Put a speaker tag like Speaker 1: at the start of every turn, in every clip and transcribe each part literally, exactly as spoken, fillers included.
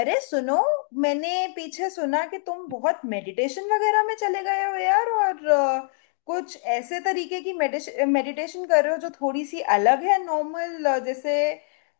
Speaker 1: अरे सुनो। मैंने पीछे सुना कि तुम बहुत मेडिटेशन वगैरह में चले गए हो यार, और अ, कुछ ऐसे तरीके की मेडिटेशन कर रहे हो जो थोड़ी सी अलग है नॉर्मल। जैसे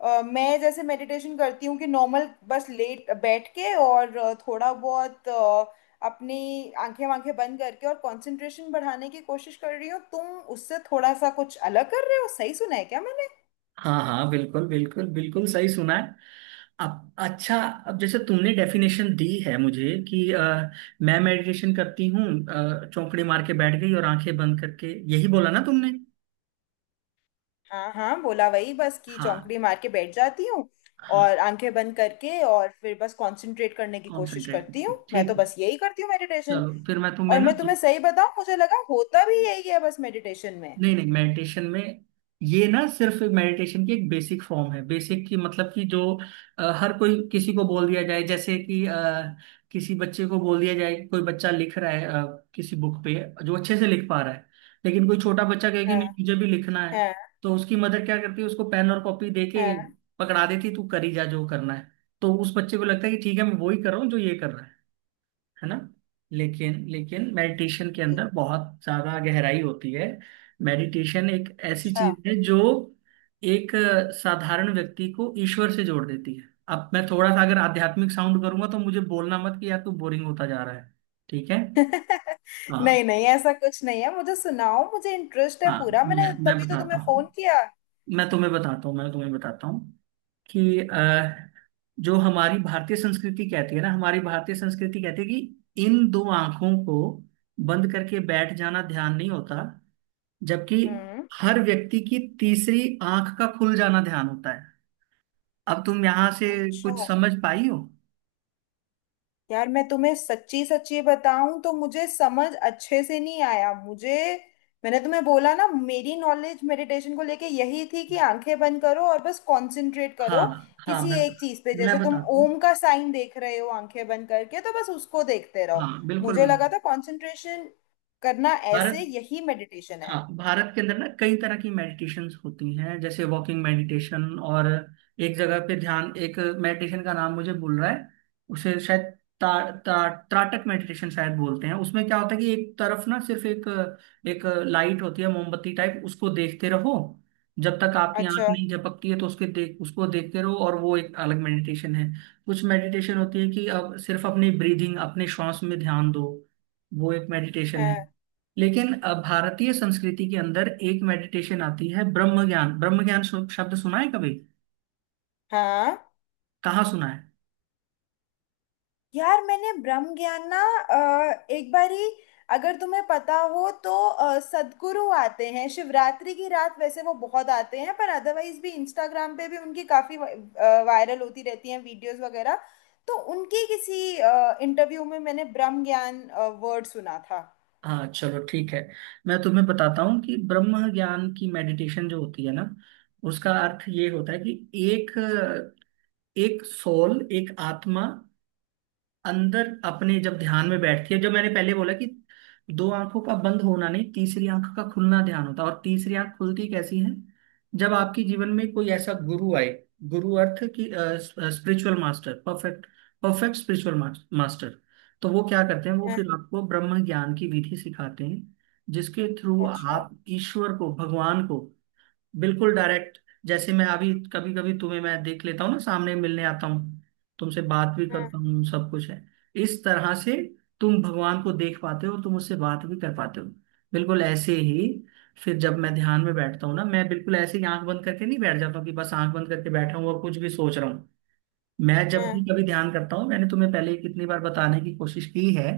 Speaker 1: अ, मैं जैसे मेडिटेशन करती हूँ कि नॉर्मल बस लेट बैठ के और अ, थोड़ा बहुत अ, अपनी आंखें वांखें बंद करके और कंसंट्रेशन बढ़ाने की कोशिश कर रही हो तुम उससे थोड़ा सा कुछ अलग कर रहे हो। सही सुना है क्या मैंने?
Speaker 2: हाँ हाँ, बिल्कुल बिल्कुल बिल्कुल सही सुना है। अब अच्छा, अब जैसे तुमने डेफिनेशन दी है मुझे कि अ, मैं मेडिटेशन करती हूँ, अ, चौकड़े मार के बैठ गई और आंखें बंद करके, यही बोला ना तुमने।
Speaker 1: हाँ हाँ, बोला वही बस कि
Speaker 2: हाँ
Speaker 1: चौंकड़ी मार के बैठ जाती हूँ
Speaker 2: हाँ,
Speaker 1: और आंखें बंद करके और फिर बस कंसंट्रेट करने की कोशिश
Speaker 2: कॉन्सेंट्रेट
Speaker 1: करती
Speaker 2: करती
Speaker 1: हूँ।
Speaker 2: हूँ,
Speaker 1: मैं तो
Speaker 2: ठीक है।
Speaker 1: बस यही करती हूँ मेडिटेशन।
Speaker 2: चलो फिर मैं तुम्हें
Speaker 1: और
Speaker 2: ना,
Speaker 1: मैं तुम्हें सही बताऊँ, मुझे लगा होता भी यही है बस मेडिटेशन में।
Speaker 2: नहीं नहीं मेडिटेशन में ये ना सिर्फ मेडिटेशन की एक बेसिक फॉर्म है। बेसिक की मतलब कि जो अ, हर कोई, किसी को बोल दिया जाए जैसे कि अ, किसी बच्चे को बोल दिया जाए कि कोई बच्चा लिख रहा है अ, किसी बुक पे, जो अच्छे से लिख पा रहा है। लेकिन कोई छोटा बच्चा कहे कि
Speaker 1: हाँ
Speaker 2: नहीं मुझे भी लिखना है,
Speaker 1: हाँ
Speaker 2: तो उसकी मदर क्या करती है, उसको पेन और कॉपी दे के
Speaker 1: हाँ।
Speaker 2: पकड़ा देती, तू करी जा जो करना है। तो उस बच्चे को लगता है कि ठीक है मैं वही कर रहा हूँ जो ये कर रहा है है ना। लेकिन लेकिन मेडिटेशन के अंदर बहुत ज्यादा गहराई होती है। मेडिटेशन एक ऐसी
Speaker 1: अच्छा।
Speaker 2: चीज है जो एक अ, साधारण व्यक्ति को ईश्वर से जोड़ देती है। अब मैं थोड़ा सा अगर आध्यात्मिक साउंड करूंगा तो मुझे बोलना मत कि यार तू बोरिंग होता जा रहा है, ठीक है।
Speaker 1: नहीं
Speaker 2: हाँ
Speaker 1: नहीं, ऐसा कुछ नहीं है, मुझे सुनाओ, मुझे इंटरेस्ट है
Speaker 2: हाँ,
Speaker 1: पूरा,
Speaker 2: मैं,
Speaker 1: मैंने
Speaker 2: मैं
Speaker 1: तभी तो
Speaker 2: बताता
Speaker 1: तुम्हें फोन
Speaker 2: हूँ।
Speaker 1: किया।
Speaker 2: मैं तुम्हें बताता हूँ मैं तुम्हें बताता हूँ कि अ, जो हमारी भारतीय संस्कृति कहती है ना, हमारी भारतीय संस्कृति कहती है कि इन दो आंखों को बंद करके बैठ जाना ध्यान नहीं होता, जबकि
Speaker 1: हम्म।
Speaker 2: हर व्यक्ति की तीसरी आंख का खुल जाना ध्यान होता है। अब तुम यहाँ से
Speaker 1: अच्छा।
Speaker 2: कुछ समझ पाई हो।
Speaker 1: यार मैं तुम्हें सच्ची सच्ची बताऊं तो मुझे समझ अच्छे से नहीं आया। मुझे मैंने तुम्हें बोला ना, मेरी नॉलेज मेडिटेशन को लेके यही थी कि आंखें बंद करो और बस कंसंट्रेट करो
Speaker 2: हाँ हाँ
Speaker 1: किसी
Speaker 2: मैं
Speaker 1: एक चीज पे।
Speaker 2: मैं
Speaker 1: जैसे तुम
Speaker 2: बताता हूँ,
Speaker 1: ओम का साइन देख रहे हो आंखें बंद करके, तो बस उसको देखते
Speaker 2: हाँ
Speaker 1: रहो।
Speaker 2: बिल्कुल
Speaker 1: मुझे
Speaker 2: बिल्कुल।
Speaker 1: लगा था कंसंट्रेशन करना ऐसे, यही मेडिटेशन
Speaker 2: हाँ,
Speaker 1: है।
Speaker 2: भारत के अंदर ना कई तरह की मेडिटेशंस होती हैं, जैसे वॉकिंग मेडिटेशन और एक जगह पे ध्यान। एक मेडिटेशन का नाम मुझे भूल रहा है, उसे शायद ता, ता, त्राटक मेडिटेशन शायद बोलते हैं। उसमें क्या होता है कि एक तरफ ना सिर्फ एक एक लाइट होती है, मोमबत्ती टाइप, उसको देखते रहो जब तक आपकी आंख
Speaker 1: अच्छा।
Speaker 2: नहीं झपकती है। तो उसके देख उसको देखते रहो, और वो एक अलग मेडिटेशन है। कुछ मेडिटेशन होती है कि अब सिर्फ अपनी ब्रीदिंग, अपने श्वास में ध्यान दो, वो एक मेडिटेशन है।
Speaker 1: हाँ
Speaker 2: लेकिन अ, भारतीय संस्कृति के अंदर एक मेडिटेशन आती है, ब्रह्म ज्ञान। ब्रह्म ज्ञान शु- शब्द सुना है कभी,
Speaker 1: हाँ।
Speaker 2: कहाँ सुना है।
Speaker 1: यार मैंने ब्रह्म ज्ञान ना अ, एक बारी, अगर तुम्हें पता हो तो, अ, सद्गुरु आते हैं शिवरात्रि की रात, वैसे वो बहुत आते हैं पर अदरवाइज भी, इंस्टाग्राम पे भी उनकी काफी वायरल होती रहती हैं वीडियोस वगैरह। तो उनकी किसी इंटरव्यू में मैंने ब्रह्म ज्ञान वर्ड सुना था।
Speaker 2: हाँ चलो ठीक है, मैं तुम्हें बताता हूँ कि ब्रह्म ज्ञान की मेडिटेशन जो होती है ना, उसका अर्थ ये होता है कि एक एक सोल, एक आत्मा अंदर अपने जब ध्यान में बैठती है। जब मैंने पहले बोला कि दो आंखों का बंद होना नहीं, तीसरी आंख का खुलना ध्यान होता है, और तीसरी आंख खुलती कैसी है, जब आपके जीवन में कोई ऐसा गुरु आए। गुरु अर्थ की, spiritual master, perfect, perfect spiritual master. तो वो क्या करते हैं, वो
Speaker 1: हम्म।
Speaker 2: फिर आपको ब्रह्म ज्ञान की विधि सिखाते हैं, जिसके थ्रू
Speaker 1: अच्छा।
Speaker 2: आप ईश्वर को, भगवान को बिल्कुल डायरेक्ट, जैसे मैं अभी कभी कभी तुम्हें मैं देख लेता हूँ ना, सामने मिलने आता हूँ, तुमसे बात भी
Speaker 1: हम्म।
Speaker 2: करता हूँ, सब कुछ है, इस तरह से तुम भगवान को देख पाते हो, तुम उससे बात भी कर पाते हो, बिल्कुल ऐसे ही। फिर जब मैं ध्यान में बैठता हूँ ना, मैं बिल्कुल ऐसे ही आंख बंद करके नहीं बैठ जाता हूँ कि बस आंख बंद करके बैठा हूँ और कुछ भी सोच रहा हूँ। मैं जब भी
Speaker 1: हम्म।
Speaker 2: कभी ध्यान करता हूँ, मैंने तुम्हें पहले कितनी बार बताने की कोशिश की है,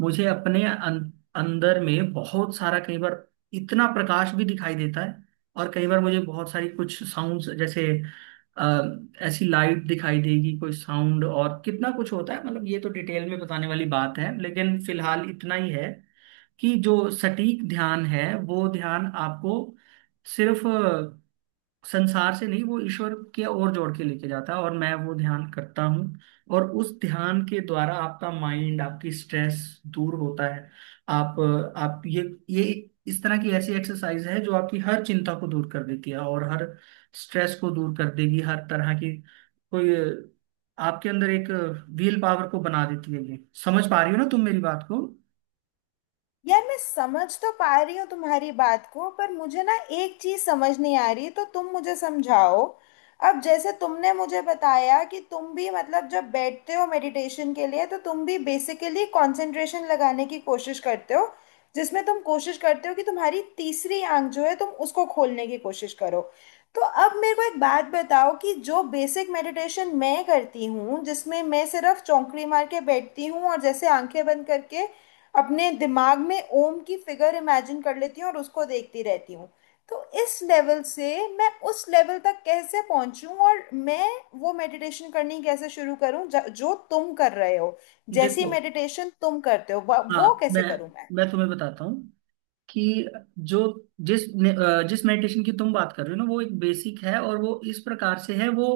Speaker 2: मुझे अपने अं, अंदर में बहुत सारा, कई बार इतना प्रकाश भी दिखाई देता है, और कई बार मुझे बहुत सारी कुछ साउंड्स जैसे अ, ऐसी लाइट दिखाई देगी, कोई साउंड, और कितना कुछ होता है। मतलब ये तो डिटेल में बताने वाली बात है, लेकिन फिलहाल इतना ही है कि जो सटीक ध्यान है वो ध्यान आपको सिर्फ संसार से नहीं, वो ईश्वर के और जोड़ के लेके जाता है, और मैं वो ध्यान करता हूँ। और उस ध्यान के द्वारा आपका माइंड, आपकी स्ट्रेस दूर होता है। आप आप ये ये इस तरह की ऐसी एक्सरसाइज है जो आपकी हर चिंता को दूर कर देती है, और हर स्ट्रेस को दूर कर देगी, हर तरह की कोई, आपके अंदर एक विल पावर को बना देती है ये। समझ पा रही हो ना तुम मेरी बात को।
Speaker 1: यार मैं समझ तो पा रही हूँ तुम्हारी बात को, पर मुझे ना एक चीज समझ नहीं आ रही, तो तुम मुझे समझाओ। अब जैसे तुमने मुझे बताया कि तुम भी, मतलब जब बैठते हो मेडिटेशन के लिए, तो तुम भी बेसिकली कंसंट्रेशन लगाने की कोशिश करते हो, जिसमें तुम कोशिश करते हो कि तुम्हारी तीसरी आंख जो है तुम उसको खोलने की कोशिश करो। तो अब मेरे को एक बात बताओ कि जो बेसिक मेडिटेशन मैं करती हूँ, जिसमें मैं सिर्फ चौंकड़ी मार के बैठती हूँ और जैसे आंखें बंद करके अपने दिमाग में ओम की फिगर इमेजिन कर लेती हूँ और उसको देखती रहती हूँ, तो इस लेवल से मैं उस लेवल तक कैसे पहुंचूं? और मैं वो मेडिटेशन करनी कैसे शुरू करूं ज- जो तुम कर रहे हो, जैसी
Speaker 2: देखो,
Speaker 1: मेडिटेशन तुम करते हो, व- वो
Speaker 2: हाँ मैं
Speaker 1: कैसे करूं मैं?
Speaker 2: मैं तुम्हें बताता हूँ कि जो जिस ने- अ, जिस मेडिटेशन की तुम बात कर रहे हो ना, वो एक बेसिक है, और वो इस प्रकार से है वो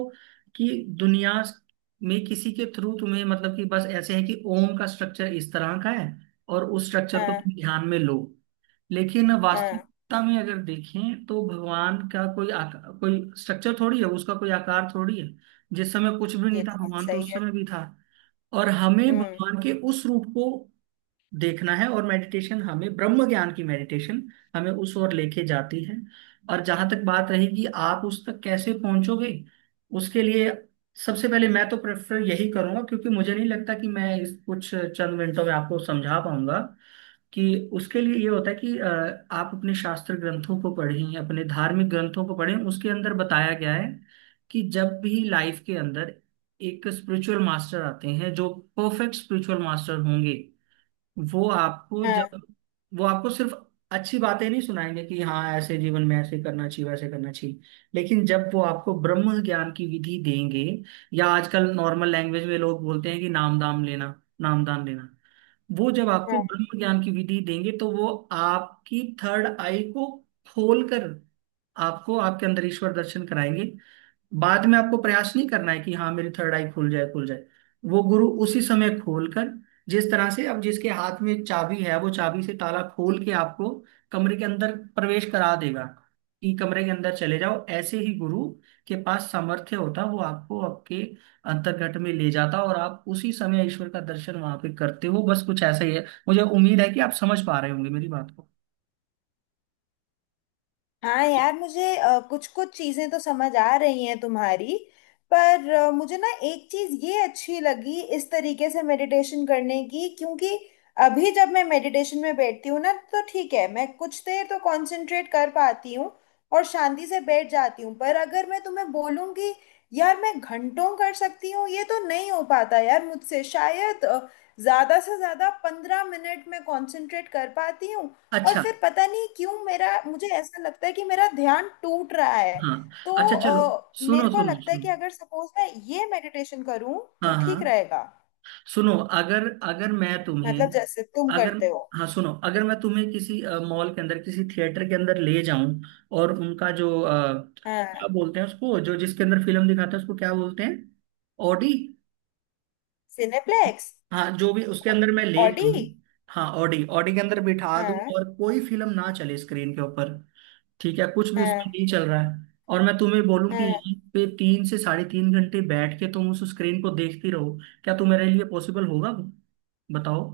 Speaker 2: कि दुनिया में किसी के थ्रू तुम्हें मतलब कि बस ऐसे है कि ओम का स्ट्रक्चर इस तरह का है, और उस स्ट्रक्चर को
Speaker 1: हाँ
Speaker 2: तुम ध्यान में लो। लेकिन
Speaker 1: हाँ।
Speaker 2: वास्तविकता में अगर देखें तो भगवान का कोई आकार, कोई स्ट्रक्चर थोड़ी है, उसका कोई आकार थोड़ी है। जिस समय कुछ भी नहीं
Speaker 1: ये
Speaker 2: था,
Speaker 1: तो बात
Speaker 2: भगवान तो
Speaker 1: सही
Speaker 2: उस
Speaker 1: है।
Speaker 2: समय भी था। और हमें
Speaker 1: हम्म।
Speaker 2: भगवान के उस रूप को देखना है, और मेडिटेशन हमें, ब्रह्म ज्ञान की मेडिटेशन हमें उस ओर लेके जाती है। और जहां तक बात रहेगी आप उस तक कैसे पहुंचोगे, उसके लिए सबसे पहले मैं तो प्रेफर यही करूंगा, क्योंकि मुझे नहीं लगता कि मैं इस कुछ चंद मिनटों में आपको समझा पाऊंगा कि, उसके लिए ये होता है कि अ, आप अपने शास्त्र ग्रंथों को पढ़ें, अपने धार्मिक ग्रंथों को पढ़ें। उसके अंदर बताया गया है कि जब भी लाइफ के अंदर एक स्पिरिचुअल मास्टर आते हैं, जो परफेक्ट स्पिरिचुअल मास्टर होंगे, वो आपको जब, वो आपको सिर्फ अच्छी बातें नहीं सुनाएंगे कि हाँ ऐसे जीवन में ऐसे करना चाहिए, वैसे करना चाहिए, लेकिन जब वो आपको ब्रह्म ज्ञान की विधि देंगे, या आजकल नॉर्मल लैंग्वेज में लोग बोलते हैं कि नाम दाम लेना, नाम दान लेना, वो जब आपको
Speaker 1: हाँ
Speaker 2: ब्रह्म ज्ञान की विधि देंगे तो वो आपकी थर्ड आई को खोलकर आपको आपके अंदर ईश्वर दर्शन कराएंगे। बाद में आपको प्रयास नहीं करना है कि हाँ मेरी थर्ड आई खुल जाए, खुल जाए। वो गुरु उसी समय खोलकर, जिस तरह से अब जिसके हाथ में चाबी है वो चाबी से ताला खोल के आपको कमरे के अंदर प्रवेश करा देगा कि कमरे के अंदर चले जाओ, ऐसे ही गुरु के पास सामर्थ्य होता, वो आपको आपके अंतर्घट में ले जाता, और आप उसी समय ईश्वर का दर्शन वहां पे करते हो। बस कुछ ऐसा ही है, मुझे उम्मीद है कि आप समझ पा रहे होंगे मेरी बात को।
Speaker 1: हाँ। यार मुझे कुछ कुछ चीजें तो समझ आ रही हैं तुम्हारी, पर अ, मुझे ना एक चीज ये अच्छी लगी इस तरीके से मेडिटेशन करने की, क्योंकि अभी जब मैं मेडिटेशन में बैठती हूँ ना, तो ठीक है, मैं कुछ देर तो कंसंट्रेट कर पाती हूँ और शांति से बैठ जाती हूँ, पर अगर मैं तुम्हें बोलूँ कि यार मैं घंटों कर सकती हूँ, ये तो नहीं हो पाता यार मुझसे। शायद अ, ज्यादा से ज्यादा पंद्रह मिनट में कंसंट्रेट कर पाती हूँ, और
Speaker 2: अच्छा
Speaker 1: फिर पता नहीं क्यों मेरा मुझे ऐसा लगता है कि मेरा ध्यान टूट रहा है।
Speaker 2: हाँ,
Speaker 1: तो
Speaker 2: अच्छा चलो,
Speaker 1: अ,
Speaker 2: सुनो
Speaker 1: मेरे को
Speaker 2: सुनो
Speaker 1: लगता है
Speaker 2: सुनो,
Speaker 1: कि अगर सपोज मैं ये मेडिटेशन करूं तो
Speaker 2: हाँ
Speaker 1: ठीक
Speaker 2: हाँ,
Speaker 1: रहेगा,
Speaker 2: सुनो, अगर अगर मैं तुम्हें,
Speaker 1: मतलब जैसे तुम
Speaker 2: अगर,
Speaker 1: करते हो।
Speaker 2: हाँ सुनो, अगर मैं तुम्हें किसी मॉल के अंदर, किसी थिएटर के अंदर ले जाऊं, और उनका जो अ,
Speaker 1: हाँ।
Speaker 2: क्या बोलते हैं उसको, जो जिसके अंदर फिल्म दिखाते हैं उसको क्या बोलते हैं, ऑडी,
Speaker 1: सिनेप्लेक्स।
Speaker 2: हाँ जो भी उसके अंदर मैं ले
Speaker 1: ऑडी।
Speaker 2: जाऊं, हाँ ऑडी, ऑडी के अंदर बिठा दूं,
Speaker 1: हाँ
Speaker 2: और कोई फिल्म ना चले स्क्रीन के ऊपर, ठीक है, कुछ भी उसमें
Speaker 1: हाँ
Speaker 2: नहीं चल रहा है, और मैं तुम्हें बोलूं कि
Speaker 1: हाँ।
Speaker 2: यहीं पे तीन से साढ़े तीन घंटे बैठ के तुम उस स्क्रीन को देखती रहो, क्या तुम्हारे लिए पॉसिबल होगा वो, बताओ।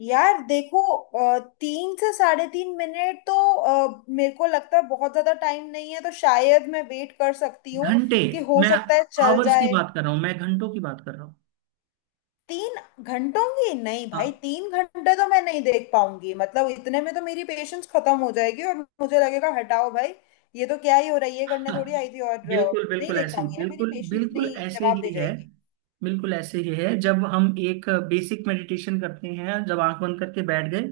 Speaker 1: यार देखो, अ, तीन से साढ़े तीन मिनट तो, अ, मेरे को लगता है बहुत ज्यादा टाइम नहीं है, तो शायद मैं वेट कर सकती हूँ
Speaker 2: घंटे,
Speaker 1: कि हो
Speaker 2: मैं
Speaker 1: सकता है चल
Speaker 2: आवर्स की
Speaker 1: जाए।
Speaker 2: बात कर रहा हूँ, मैं घंटों की बात कर रहा हूँ।
Speaker 1: तीन घंटों की? नहीं भाई,
Speaker 2: हाँ
Speaker 1: तीन घंटे तो मैं नहीं देख पाऊंगी। मतलब इतने में तो मेरी पेशेंस खत्म हो जाएगी और मुझे लगेगा हटाओ भाई, ये तो क्या ही हो रहा है, ये करने थोड़ी
Speaker 2: हाँ,
Speaker 1: आई थी। और अ,
Speaker 2: बिल्कुल
Speaker 1: नहीं
Speaker 2: बिल्कुल
Speaker 1: देख
Speaker 2: ऐसे ही,
Speaker 1: पाऊंगी यार, मेरी
Speaker 2: बिल्कुल
Speaker 1: पेशेंस
Speaker 2: बिल्कुल
Speaker 1: नहीं
Speaker 2: ऐसे
Speaker 1: जवाब दे
Speaker 2: ही है,
Speaker 1: जाएगी।
Speaker 2: बिल्कुल ऐसे ही है। जब हम एक बेसिक मेडिटेशन करते हैं, जब आंख बंद करके बैठ गए,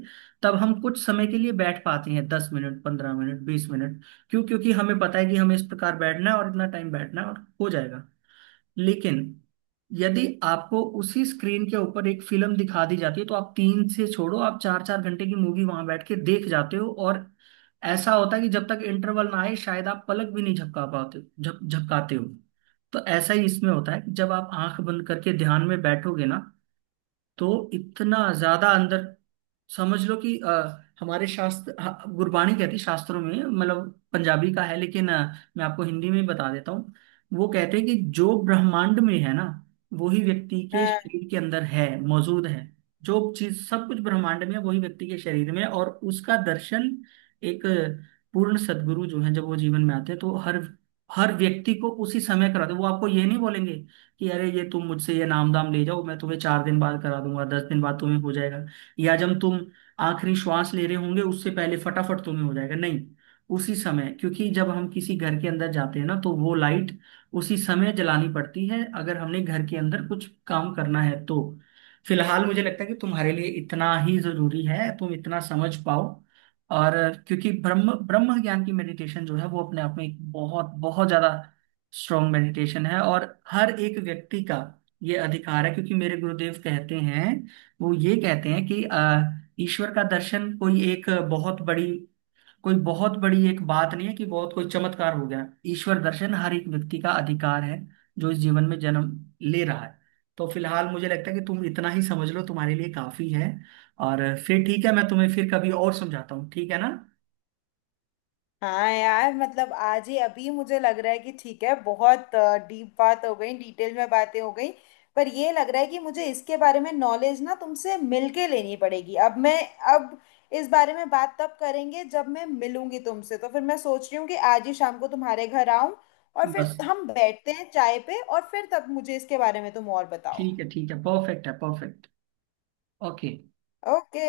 Speaker 2: तब हम कुछ समय के लिए बैठ पाते हैं, दस मिनट, पंद्रह मिनट, बीस मिनट। क्यों, क्योंकि हमें पता है कि हमें इस प्रकार बैठना है और इतना टाइम बैठना है और हो जाएगा। लेकिन यदि आपको उसी स्क्रीन के ऊपर एक फिल्म दिखा दी जाती है, तो आप तीन से छोड़ो, आप चार चार घंटे की मूवी वहां बैठ के देख जाते हो, और ऐसा होता है कि जब तक इंटरवल ना आए शायद आप पलक भी नहीं झपका पाते झप झपकाते हो। तो ऐसा ही इसमें होता है कि जब आप आंख बंद करके ध्यान में बैठोगे ना, तो इतना ज्यादा अंदर, समझ लो कि अ, हमारे शास्त्र, ह- गुरबाणी कहती है, शास्त्रों में, मतलब पंजाबी का है, लेकिन अ, मैं आपको हिंदी में बता देता हूँ, वो कहते हैं कि जो ब्रह्मांड में है ना, वही व्यक्ति के शरीर के अंदर है, मौजूद है। जो चीज, सब कुछ ब्रह्मांड में है वही व्यक्ति के शरीर में है, और उसका दर्शन एक पूर्ण सदगुरु जो है, जब वो जीवन में आते हैं तो हर हर व्यक्ति को उसी समय कराते हैं। वो आपको ये नहीं बोलेंगे कि अरे ये तुम मुझसे ये नाम दाम ले जाओ, मैं तुम्हें चार दिन बाद करा दूंगा, दस दिन बाद तुम्हें हो जाएगा, या जब तुम आखिरी श्वास ले रहे होंगे उससे पहले फटाफट तुम्हें हो जाएगा, नहीं, उसी समय। क्योंकि जब हम किसी घर के अंदर जाते हैं ना तो वो लाइट उसी समय जलानी पड़ती है, अगर हमने घर के अंदर कुछ काम करना है तो। फिलहाल मुझे लगता है कि तुम्हारे लिए इतना ही जरूरी है, तुम इतना समझ पाओ। और क्योंकि ब्रह्म ब्रह्म ज्ञान की मेडिटेशन जो है, वो अपने आप में एक बहुत बहुत ज्यादा स्ट्रॉन्ग मेडिटेशन है, और हर एक व्यक्ति का ये अधिकार है, क्योंकि मेरे गुरुदेव कहते हैं, वो ये कहते हैं कि अ, ईश्वर का दर्शन कोई एक बहुत बड़ी, कोई बहुत बड़ी एक बात नहीं है कि बहुत कोई चमत्कार हो गया। ईश्वर दर्शन हर एक व्यक्ति का अधिकार है, जो इस जीवन में जन्म ले रहा है। तो फिलहाल मुझे लगता है कि तुम इतना ही समझ लो, तुम्हारे लिए काफी है। और फिर ठीक है, मैं तुम्हें फिर कभी और समझाता हूँ, ठीक है ना।
Speaker 1: हाँ यार, मतलब आज ही अभी मुझे लग रहा है कि ठीक है, बहुत डीप बात हो गई, डिटेल में बातें हो गई, पर ये लग रहा है कि मुझे इसके बारे में नॉलेज ना तुमसे मिलके लेनी पड़ेगी। अब मैं अब इस बारे में बात तब करेंगे जब मैं मिलूंगी तुमसे। तो फिर मैं सोच रही हूँ कि आज ही शाम को तुम्हारे घर आऊं और फिर
Speaker 2: बस
Speaker 1: हम बैठते हैं चाय पे और फिर तब मुझे इसके बारे में तुम और बताओ।
Speaker 2: ठीक है ठीक है, परफेक्ट है, परफेक्ट। ओके।
Speaker 1: ओके।